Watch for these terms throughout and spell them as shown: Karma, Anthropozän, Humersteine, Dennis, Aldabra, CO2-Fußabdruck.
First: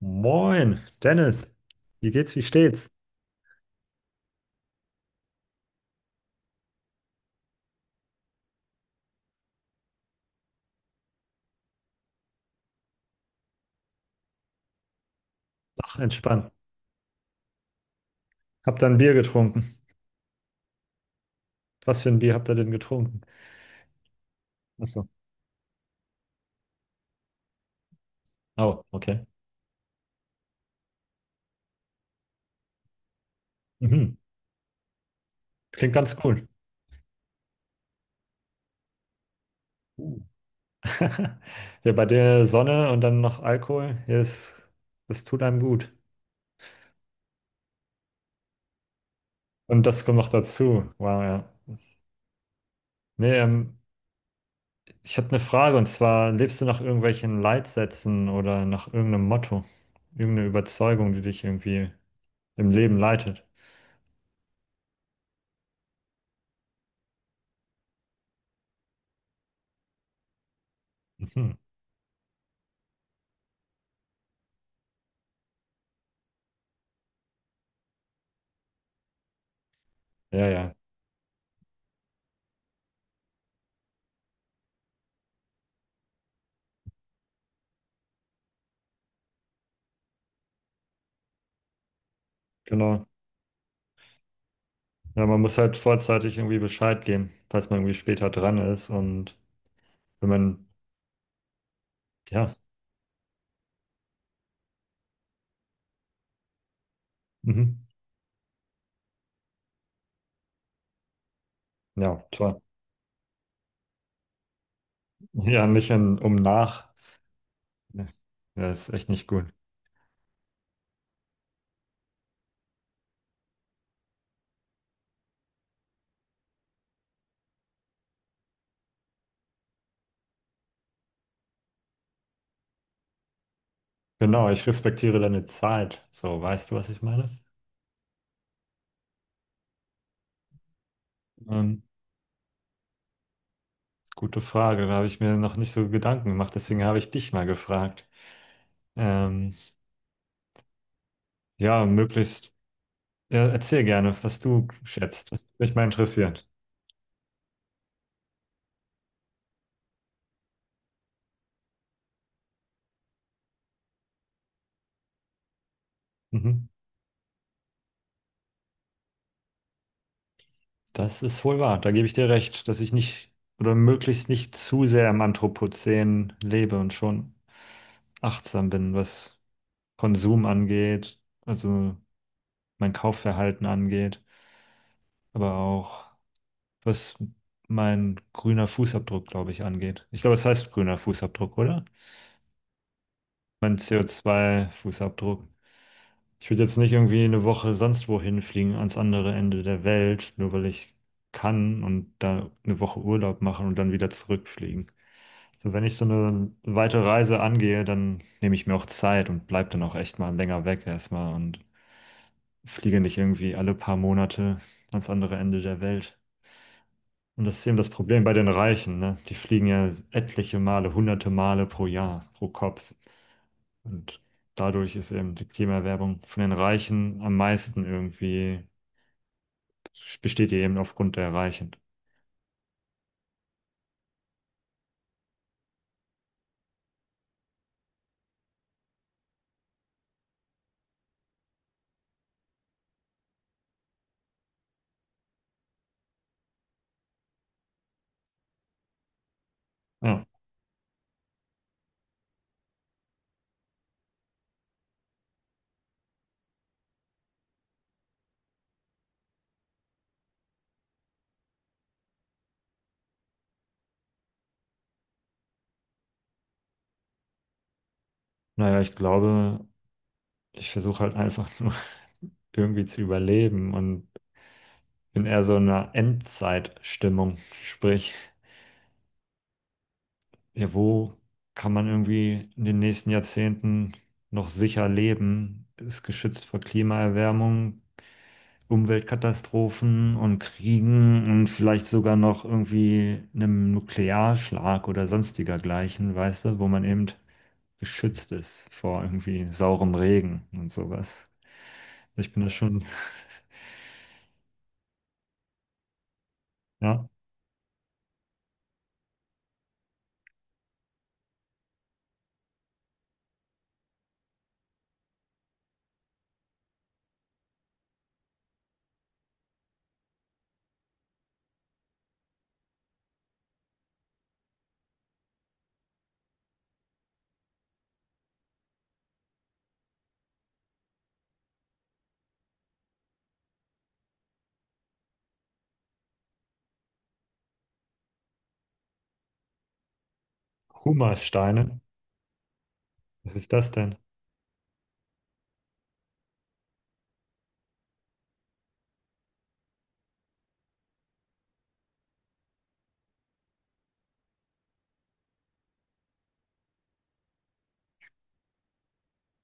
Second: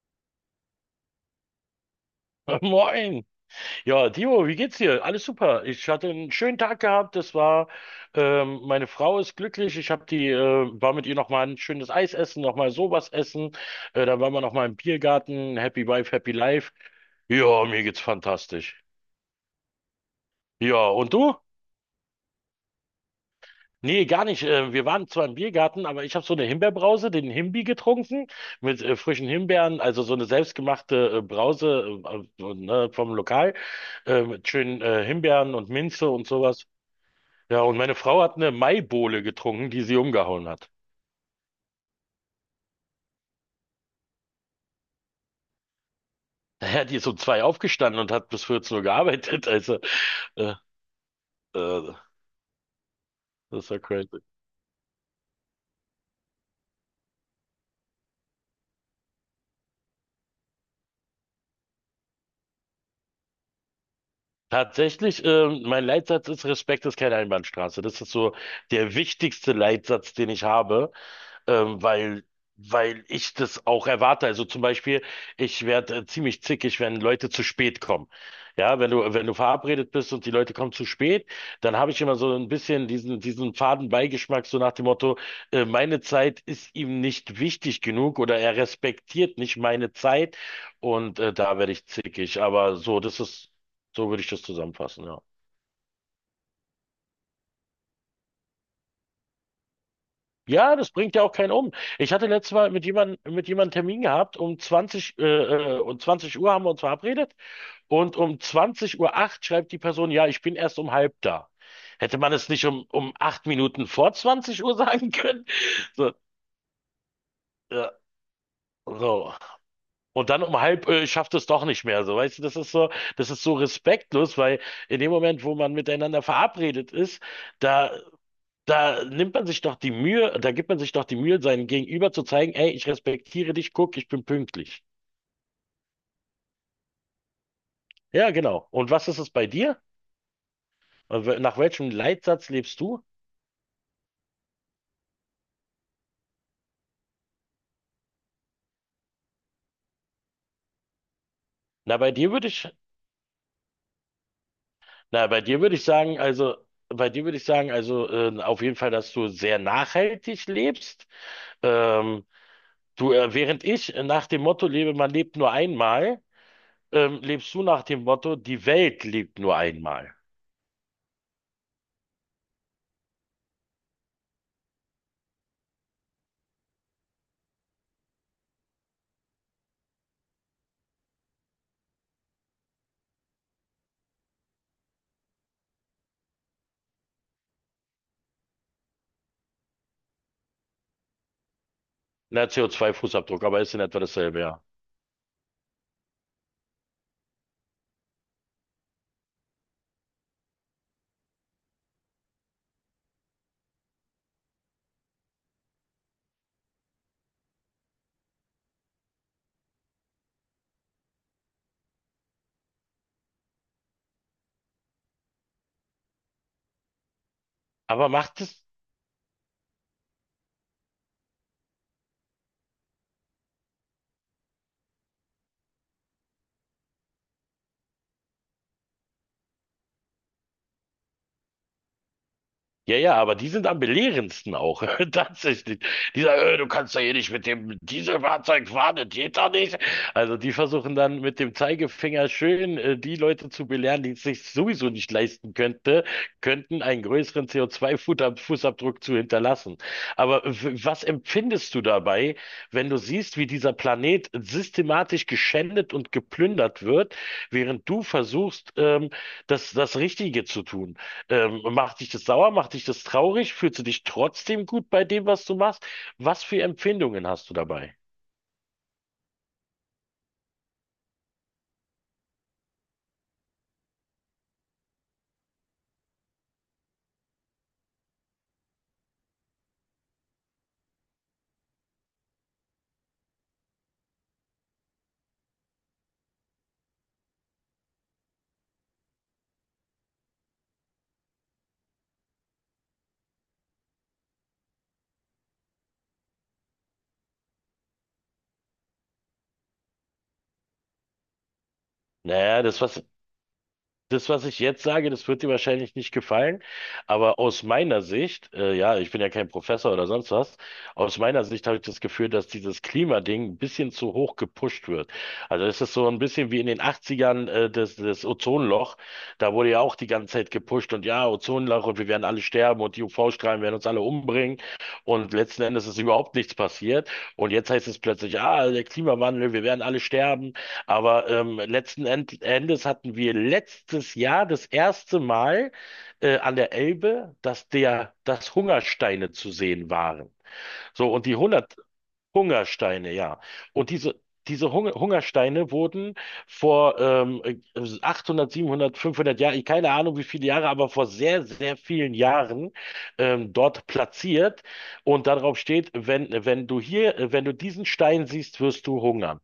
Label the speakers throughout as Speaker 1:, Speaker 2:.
Speaker 1: Moin, Dennis. Wie geht's, wie steht's?
Speaker 2: Moin. Ja, Timo, wie geht's dir? Alles super. Ich hatte einen schönen Tag gehabt. Meine Frau ist glücklich. War mit ihr noch mal ein schönes Eis essen, noch mal sowas essen. Dann waren wir noch mal im Biergarten. Happy
Speaker 1: Ach,
Speaker 2: Wife, Happy
Speaker 1: entspannt.
Speaker 2: Life. Ja, mir geht's fantastisch.
Speaker 1: Habt da ein Bier getrunken?
Speaker 2: Ja, und du?
Speaker 1: Was für ein Bier habt ihr denn getrunken?
Speaker 2: Nee, gar nicht. Wir
Speaker 1: Ach
Speaker 2: waren
Speaker 1: so.
Speaker 2: zwar im Biergarten, aber ich habe so eine Himbeerbrause, den Himbi getrunken mit
Speaker 1: Oh, okay.
Speaker 2: frischen Himbeeren, also so eine selbstgemachte Brause, ne, vom Lokal,
Speaker 1: Mhm.
Speaker 2: mit schönen Himbeeren und
Speaker 1: Klingt
Speaker 2: Minze
Speaker 1: ganz
Speaker 2: und
Speaker 1: cool.
Speaker 2: sowas. Ja, und meine Frau hat eine Maibowle getrunken, die sie
Speaker 1: Uh.
Speaker 2: umgehauen hat.
Speaker 1: Ja, bei der Sonne und dann noch Alkohol, ja, das, das tut einem gut.
Speaker 2: Naja, die ist um zwei aufgestanden und hat bis 14 Uhr gearbeitet. Also,
Speaker 1: Und das kommt noch
Speaker 2: äh,
Speaker 1: dazu. Wow, ja.
Speaker 2: äh,
Speaker 1: Nee,
Speaker 2: das ist ja crazy.
Speaker 1: ich habe eine Frage und zwar, lebst du nach irgendwelchen Leitsätzen oder nach irgendeinem Motto? Irgendeine Überzeugung, die dich irgendwie im Leben leitet?
Speaker 2: Tatsächlich, mein Leitsatz ist: Respekt ist keine Einbahnstraße. Das ist so der wichtigste Leitsatz, den ich habe,
Speaker 1: Mhm.
Speaker 2: ähm, weil, weil ich das auch erwarte. Also zum Beispiel, ich werde ziemlich zickig, wenn Leute zu spät kommen. Ja, wenn du verabredet bist und die
Speaker 1: Ja,
Speaker 2: Leute kommen
Speaker 1: ja,
Speaker 2: zu spät, dann habe ich immer so ein bisschen diesen faden Beigeschmack, so nach dem Motto: Meine Zeit ist ihm nicht wichtig genug, oder er respektiert nicht meine Zeit, und da werde ich zickig. Aber so,
Speaker 1: genau.
Speaker 2: das ist so würde ich das zusammenfassen, ja.
Speaker 1: Ja, man muss halt vorzeitig irgendwie Bescheid geben, falls man irgendwie später dran ist. Und wenn man,
Speaker 2: Ja, das bringt ja auch keinen um. Ich hatte letztes
Speaker 1: ja,
Speaker 2: Mal mit jemandem Termin gehabt, um 20 Uhr haben wir uns verabredet,
Speaker 1: mhm.
Speaker 2: und um 20:08 Uhr schreibt die Person: Ja, ich bin erst um halb da. Hätte
Speaker 1: Ja,
Speaker 2: man es
Speaker 1: toll.
Speaker 2: nicht um 8 Minuten vor 20 Uhr sagen können?
Speaker 1: Ja, nicht
Speaker 2: So,
Speaker 1: in, um nach.
Speaker 2: ja,
Speaker 1: Ja, das ist echt nicht
Speaker 2: so.
Speaker 1: gut.
Speaker 2: Und dann um halb, schafft es doch nicht mehr. So, weißt du, das ist so respektlos, weil in dem Moment, wo man miteinander verabredet ist, da Da nimmt man sich doch die Mühe, da gibt man sich doch die Mühe, seinem Gegenüber zu zeigen: Ey, ich respektiere dich, guck, ich bin
Speaker 1: Genau, ich
Speaker 2: pünktlich.
Speaker 1: respektiere deine Zeit. So, weißt du, was ich meine?
Speaker 2: Ja, genau. Und was ist es bei dir? Nach
Speaker 1: Ähm,
Speaker 2: welchem Leitsatz lebst du?
Speaker 1: gute Frage, da habe ich mir noch nicht so Gedanken gemacht, deswegen habe ich dich mal gefragt. Ähm, ja,
Speaker 2: Na,
Speaker 1: möglichst, ja, erzähl gerne, was du schätzt.
Speaker 2: bei
Speaker 1: Das würde
Speaker 2: dir würde
Speaker 1: mich mal
Speaker 2: ich sagen,
Speaker 1: interessieren.
Speaker 2: also, auf jeden Fall, dass du sehr nachhaltig lebst. Ähm, Während ich nach dem Motto lebe, man lebt nur einmal,
Speaker 1: Mhm.
Speaker 2: lebst du nach dem Motto, die Welt lebt nur einmal.
Speaker 1: Das ist wohl wahr. Da gebe ich dir recht, dass ich nicht oder möglichst nicht zu sehr im Anthropozän lebe und schon achtsam bin, was Konsum angeht, also mein Kaufverhalten angeht, aber auch was mein grüner Fußabdruck, glaube ich, angeht. Ich glaube, es heißt grüner Fußabdruck, oder?
Speaker 2: Na, CO2-Fußabdruck, aber ist
Speaker 1: Mein
Speaker 2: in etwa dasselbe, ja.
Speaker 1: CO2-Fußabdruck. Ich würde jetzt nicht irgendwie eine Woche sonst wohin fliegen, ans andere Ende der Welt, nur weil ich kann und da eine Woche Urlaub machen und dann wieder zurückfliegen. So, wenn ich so eine weite Reise angehe, dann nehme ich mir auch Zeit und bleib dann auch echt mal länger weg erstmal und fliege nicht irgendwie alle paar Monate ans andere Ende der Welt. Und das ist eben das
Speaker 2: Aber
Speaker 1: Problem bei
Speaker 2: macht
Speaker 1: den
Speaker 2: es,
Speaker 1: Reichen, ne? Die fliegen ja etliche Male, hunderte Male pro Jahr, pro Kopf. Und dadurch ist eben die Klimaerwärmung von den Reichen am meisten irgendwie, besteht die eben aufgrund der Reichen.
Speaker 2: Ja, ja, aber die sind am belehrendsten auch. Tatsächlich. Du kannst ja hier nicht mit dem Dieselfahrzeug fahren, das geht doch nicht. Also die versuchen dann mit dem Zeigefinger schön die Leute zu belehren, die es sich sowieso nicht leisten könnten, einen größeren CO2-Fußabdruck zu hinterlassen.
Speaker 1: Ja,
Speaker 2: Aber was empfindest du dabei, wenn du siehst, wie dieser Planet systematisch geschändet und geplündert wird, während du versuchst, das Richtige zu tun? Macht dich das sauer? Macht dich das traurig? Fühlst du dich trotzdem gut bei dem, was du machst? Was für Empfindungen hast du dabei?
Speaker 1: naja, ich glaube, ich versuche halt einfach nur irgendwie zu überleben und bin eher so in einer Endzeitstimmung. Sprich, ja, wo kann man irgendwie in den nächsten Jahrzehnten noch sicher leben? Ist geschützt vor Klimaerwärmung, Umweltkatastrophen und Kriegen und vielleicht sogar noch irgendwie einem Nuklearschlag oder sonstiger gleichen, weißt du, wo man eben geschützt ist vor irgendwie saurem Regen und sowas. Ich bin da
Speaker 2: Naja, das,
Speaker 1: schon,
Speaker 2: was das, was ich jetzt sage, das wird dir wahrscheinlich nicht gefallen,
Speaker 1: ja,
Speaker 2: aber aus meiner Sicht, ja, ich bin ja kein Professor oder sonst was, aus meiner Sicht habe ich das Gefühl, dass dieses Klimading ein bisschen zu hoch gepusht wird. Also es ist so ein bisschen wie in den 80ern, das Ozonloch. Da wurde ja auch die ganze Zeit gepusht, und ja, Ozonloch, und wir werden alle sterben, und die UV-Strahlen werden uns alle umbringen, und letzten Endes ist überhaupt nichts passiert. Und jetzt heißt es plötzlich: Ah, der Klimawandel, wir werden alle sterben. Aber letzten Endes hatten wir letztes Jahr das erste Mal an der Elbe, dass Hungersteine zu sehen waren. So, und die hundert
Speaker 1: Humersteine.
Speaker 2: Hungersteine,
Speaker 1: Was
Speaker 2: ja.
Speaker 1: ist das
Speaker 2: Und
Speaker 1: denn?
Speaker 2: diese Hungersteine wurden vor 800, 700, 500 Jahren, ich keine Ahnung wie viele Jahre, aber vor sehr, sehr vielen Jahren dort platziert. Und darauf steht: Wenn du diesen Stein siehst, wirst du hungern.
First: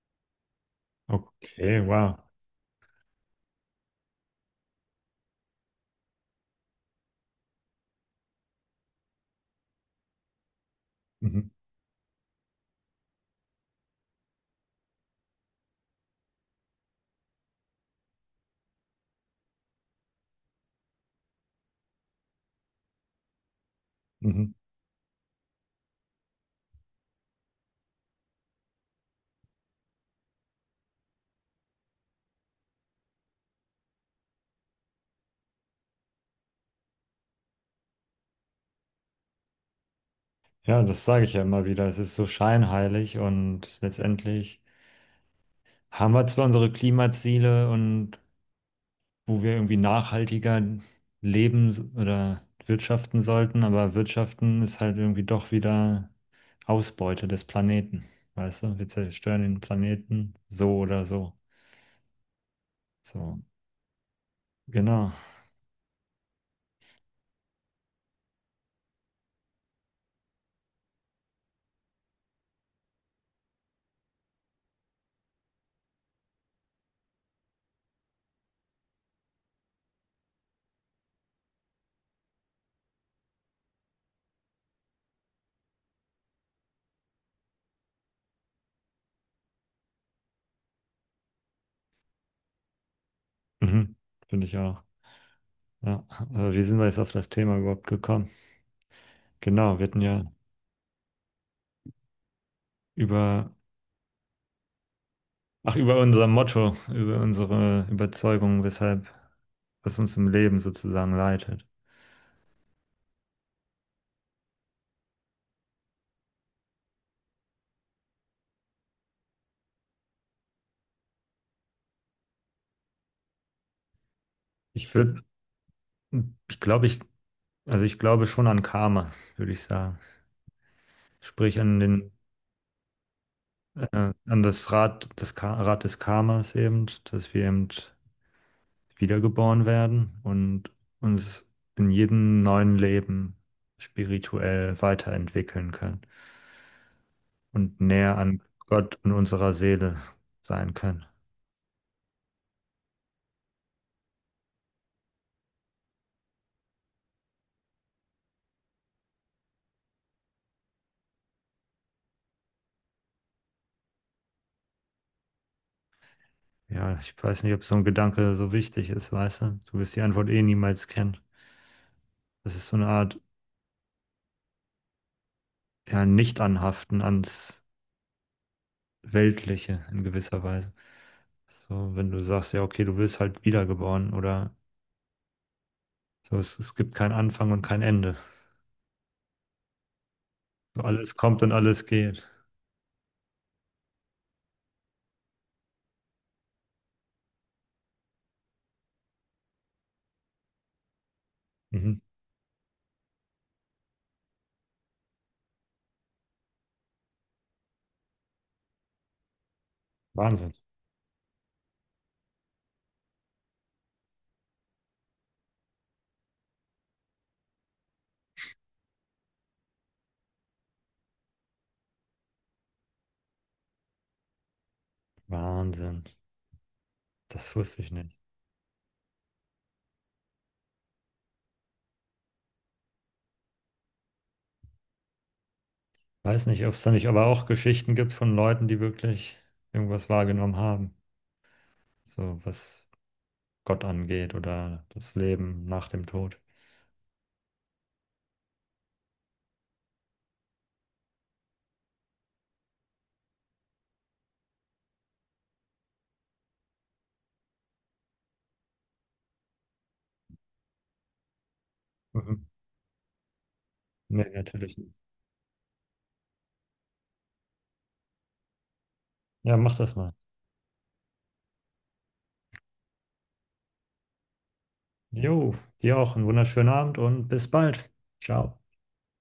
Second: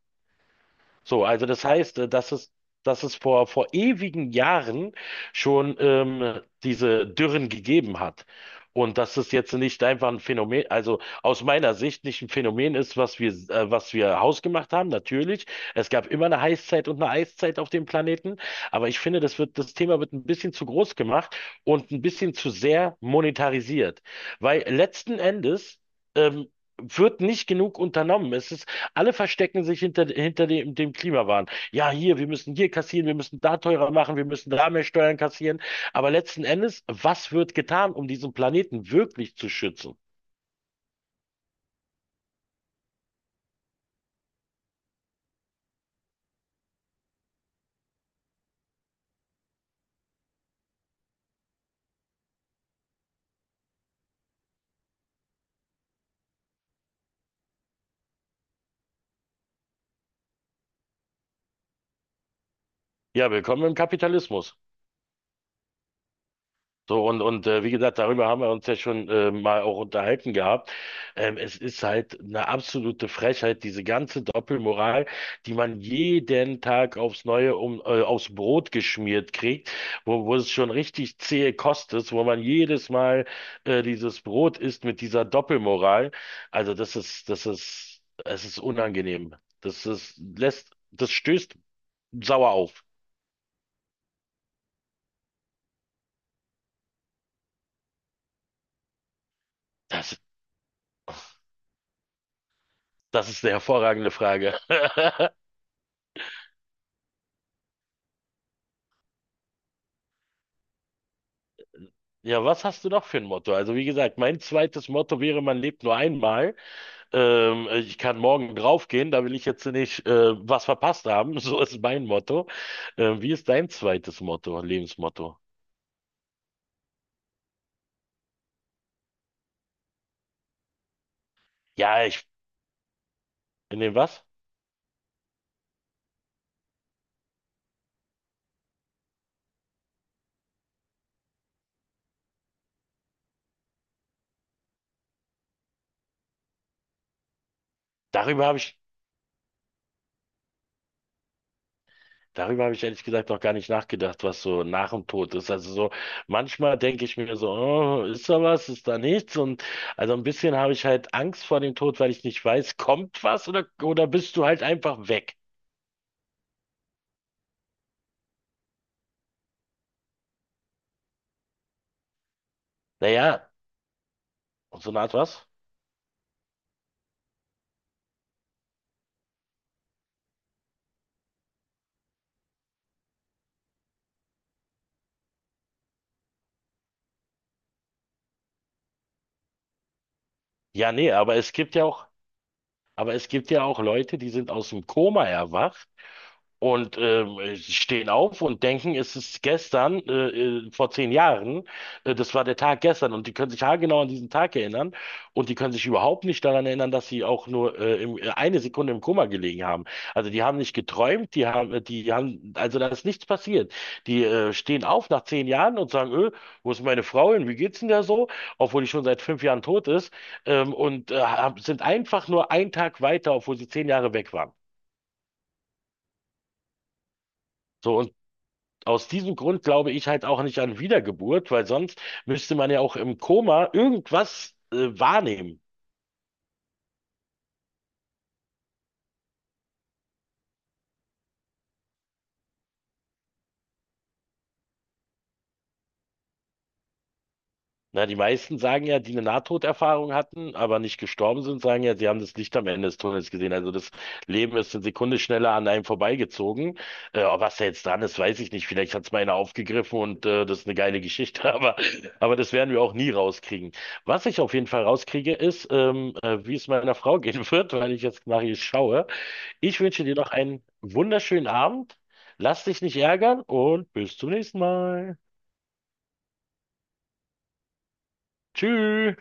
Speaker 2: So, also das
Speaker 1: Okay,
Speaker 2: heißt,
Speaker 1: wow.
Speaker 2: dass es vor ewigen Jahren schon diese Dürren gegeben hat. Und dass es jetzt nicht einfach ein Phänomen, also aus
Speaker 1: Mhm.
Speaker 2: meiner Sicht nicht ein Phänomen ist, was wir hausgemacht haben, natürlich. Es gab immer eine Heißzeit und eine Eiszeit auf dem Planeten. Aber ich finde, das Thema wird ein bisschen zu groß gemacht und ein bisschen zu sehr monetarisiert.
Speaker 1: Mhm.
Speaker 2: Weil letzten Endes, ähm, wird nicht genug unternommen. Es ist Alle verstecken sich hinter dem Klimawahn. Ja, hier: Wir müssen hier kassieren, wir müssen da teurer machen, wir müssen da mehr Steuern kassieren. Aber letzten Endes, was wird getan, um diesen Planeten wirklich zu schützen?
Speaker 1: Ja, das sage ich ja immer wieder. Es ist so scheinheilig und letztendlich haben wir zwar unsere Klimaziele und wo wir irgendwie nachhaltiger leben s- oder wirtschaften sollten, aber wirtschaften ist halt irgendwie doch wieder Ausbeute des Planeten. Weißt du, wir zerstören den Planeten so oder so.
Speaker 2: Ja,
Speaker 1: So,
Speaker 2: willkommen im Kapitalismus.
Speaker 1: genau.
Speaker 2: So, wie gesagt, darüber haben wir uns ja schon mal auch unterhalten gehabt. Es ist halt eine absolute Frechheit, diese ganze Doppelmoral, die man jeden Tag aufs Neue aufs Brot geschmiert kriegt, wo es schon richtig zähe Kost ist, wo man jedes Mal dieses Brot isst mit dieser Doppelmoral. Also es ist unangenehm. Das stößt sauer auf.
Speaker 1: Mhm. Finde ich auch. Ja, aber wie sind wir jetzt auf das Thema überhaupt gekommen? Genau, wir hatten
Speaker 2: Das,
Speaker 1: ja
Speaker 2: das ist
Speaker 1: über,
Speaker 2: eine hervorragende Frage.
Speaker 1: ach, über unser Motto, über unsere Überzeugung, weshalb, was uns im Leben sozusagen leitet.
Speaker 2: Ja, was hast du noch für ein Motto? Also wie gesagt, mein zweites Motto wäre: Man lebt nur einmal. Ich kann morgen draufgehen, da will ich jetzt nicht was verpasst haben. So ist mein Motto. Wie ist dein zweites Motto,
Speaker 1: Ich würde,
Speaker 2: Lebensmotto?
Speaker 1: ich glaube, ich, also ich glaube schon an Karma, würde ich sagen. Sprich an
Speaker 2: Ja,
Speaker 1: den,
Speaker 2: in dem was?
Speaker 1: an das Rad, das Ka Rad des Karmas eben, dass wir eben wiedergeboren werden und uns in jedem neuen Leben spirituell weiterentwickeln können und näher an
Speaker 2: Darüber habe ich,
Speaker 1: Gott und unserer Seele sein können.
Speaker 2: darüber habe ich ehrlich gesagt noch gar nicht nachgedacht, was so nach dem Tod ist. Also so, manchmal denke ich mir so: Oh, ist da was, ist da nichts? Und also ein bisschen habe ich halt Angst vor dem Tod, weil ich nicht weiß, kommt was, oder bist du halt einfach weg?
Speaker 1: Ja, ich weiß nicht, ob so ein Gedanke so wichtig ist, weißt du? Du wirst die Antwort eh niemals kennen. Das ist so eine Art,
Speaker 2: Naja. Und so eine Art was?
Speaker 1: ja, Nicht-Anhaften ans Weltliche in gewisser Weise. So, wenn du sagst, ja, okay, du wirst halt wiedergeboren oder so, es gibt keinen Anfang und kein Ende. So,
Speaker 2: Ja, nee,
Speaker 1: alles kommt und alles geht.
Speaker 2: aber es gibt ja auch Leute, die sind aus dem Koma erwacht. Und sie stehen auf und denken, es ist gestern, vor 10 Jahren,
Speaker 1: Mhm.
Speaker 2: das war der Tag gestern. Und die können sich haargenau an diesen Tag erinnern. Und die können sich überhaupt nicht daran erinnern, dass sie auch nur eine Sekunde im Koma gelegen haben. Also die
Speaker 1: Wahnsinn.
Speaker 2: haben nicht geträumt, die haben, also da ist nichts passiert. Die stehen auf nach 10 Jahren und sagen: Öh, wo ist meine Frau hin? Wie geht's denn da so? Obwohl die schon seit 5 Jahren tot ist. Sind einfach nur einen Tag weiter, obwohl sie 10 Jahre weg waren.
Speaker 1: Wahnsinn. Das wusste ich
Speaker 2: So, und
Speaker 1: nicht.
Speaker 2: aus diesem Grund glaube ich halt auch nicht an Wiedergeburt, weil sonst müsste man ja auch im Koma irgendwas wahrnehmen.
Speaker 1: Weiß nicht, ob es da nicht aber auch Geschichten gibt von Leuten, die wirklich irgendwas wahrgenommen haben. So, was Gott angeht oder das Leben nach dem Tod.
Speaker 2: Na, die meisten, sagen ja, die eine Nahtoderfahrung hatten, aber nicht gestorben sind, sagen ja, sie haben das Licht am Ende des Tunnels gesehen. Also das Leben ist eine Sekunde schneller an einem vorbeigezogen. Ob was da jetzt dran ist, weiß ich nicht. Vielleicht hat es mal einer aufgegriffen und das ist eine geile Geschichte, aber
Speaker 1: Mhm.
Speaker 2: das werden wir auch nie rauskriegen. Was
Speaker 1: Nee,
Speaker 2: ich auf jeden
Speaker 1: natürlich
Speaker 2: Fall
Speaker 1: nicht.
Speaker 2: rauskriege, ist, wie es meiner Frau gehen wird, weil ich jetzt nach ihr schaue.
Speaker 1: Ja, mach
Speaker 2: Ich
Speaker 1: das
Speaker 2: wünsche
Speaker 1: mal.
Speaker 2: dir noch einen wunderschönen Abend. Lass dich nicht ärgern, und bis zum nächsten Mal.
Speaker 1: Jo, dir auch einen wunderschönen Abend und bis bald. Ciao.
Speaker 2: Tschüss.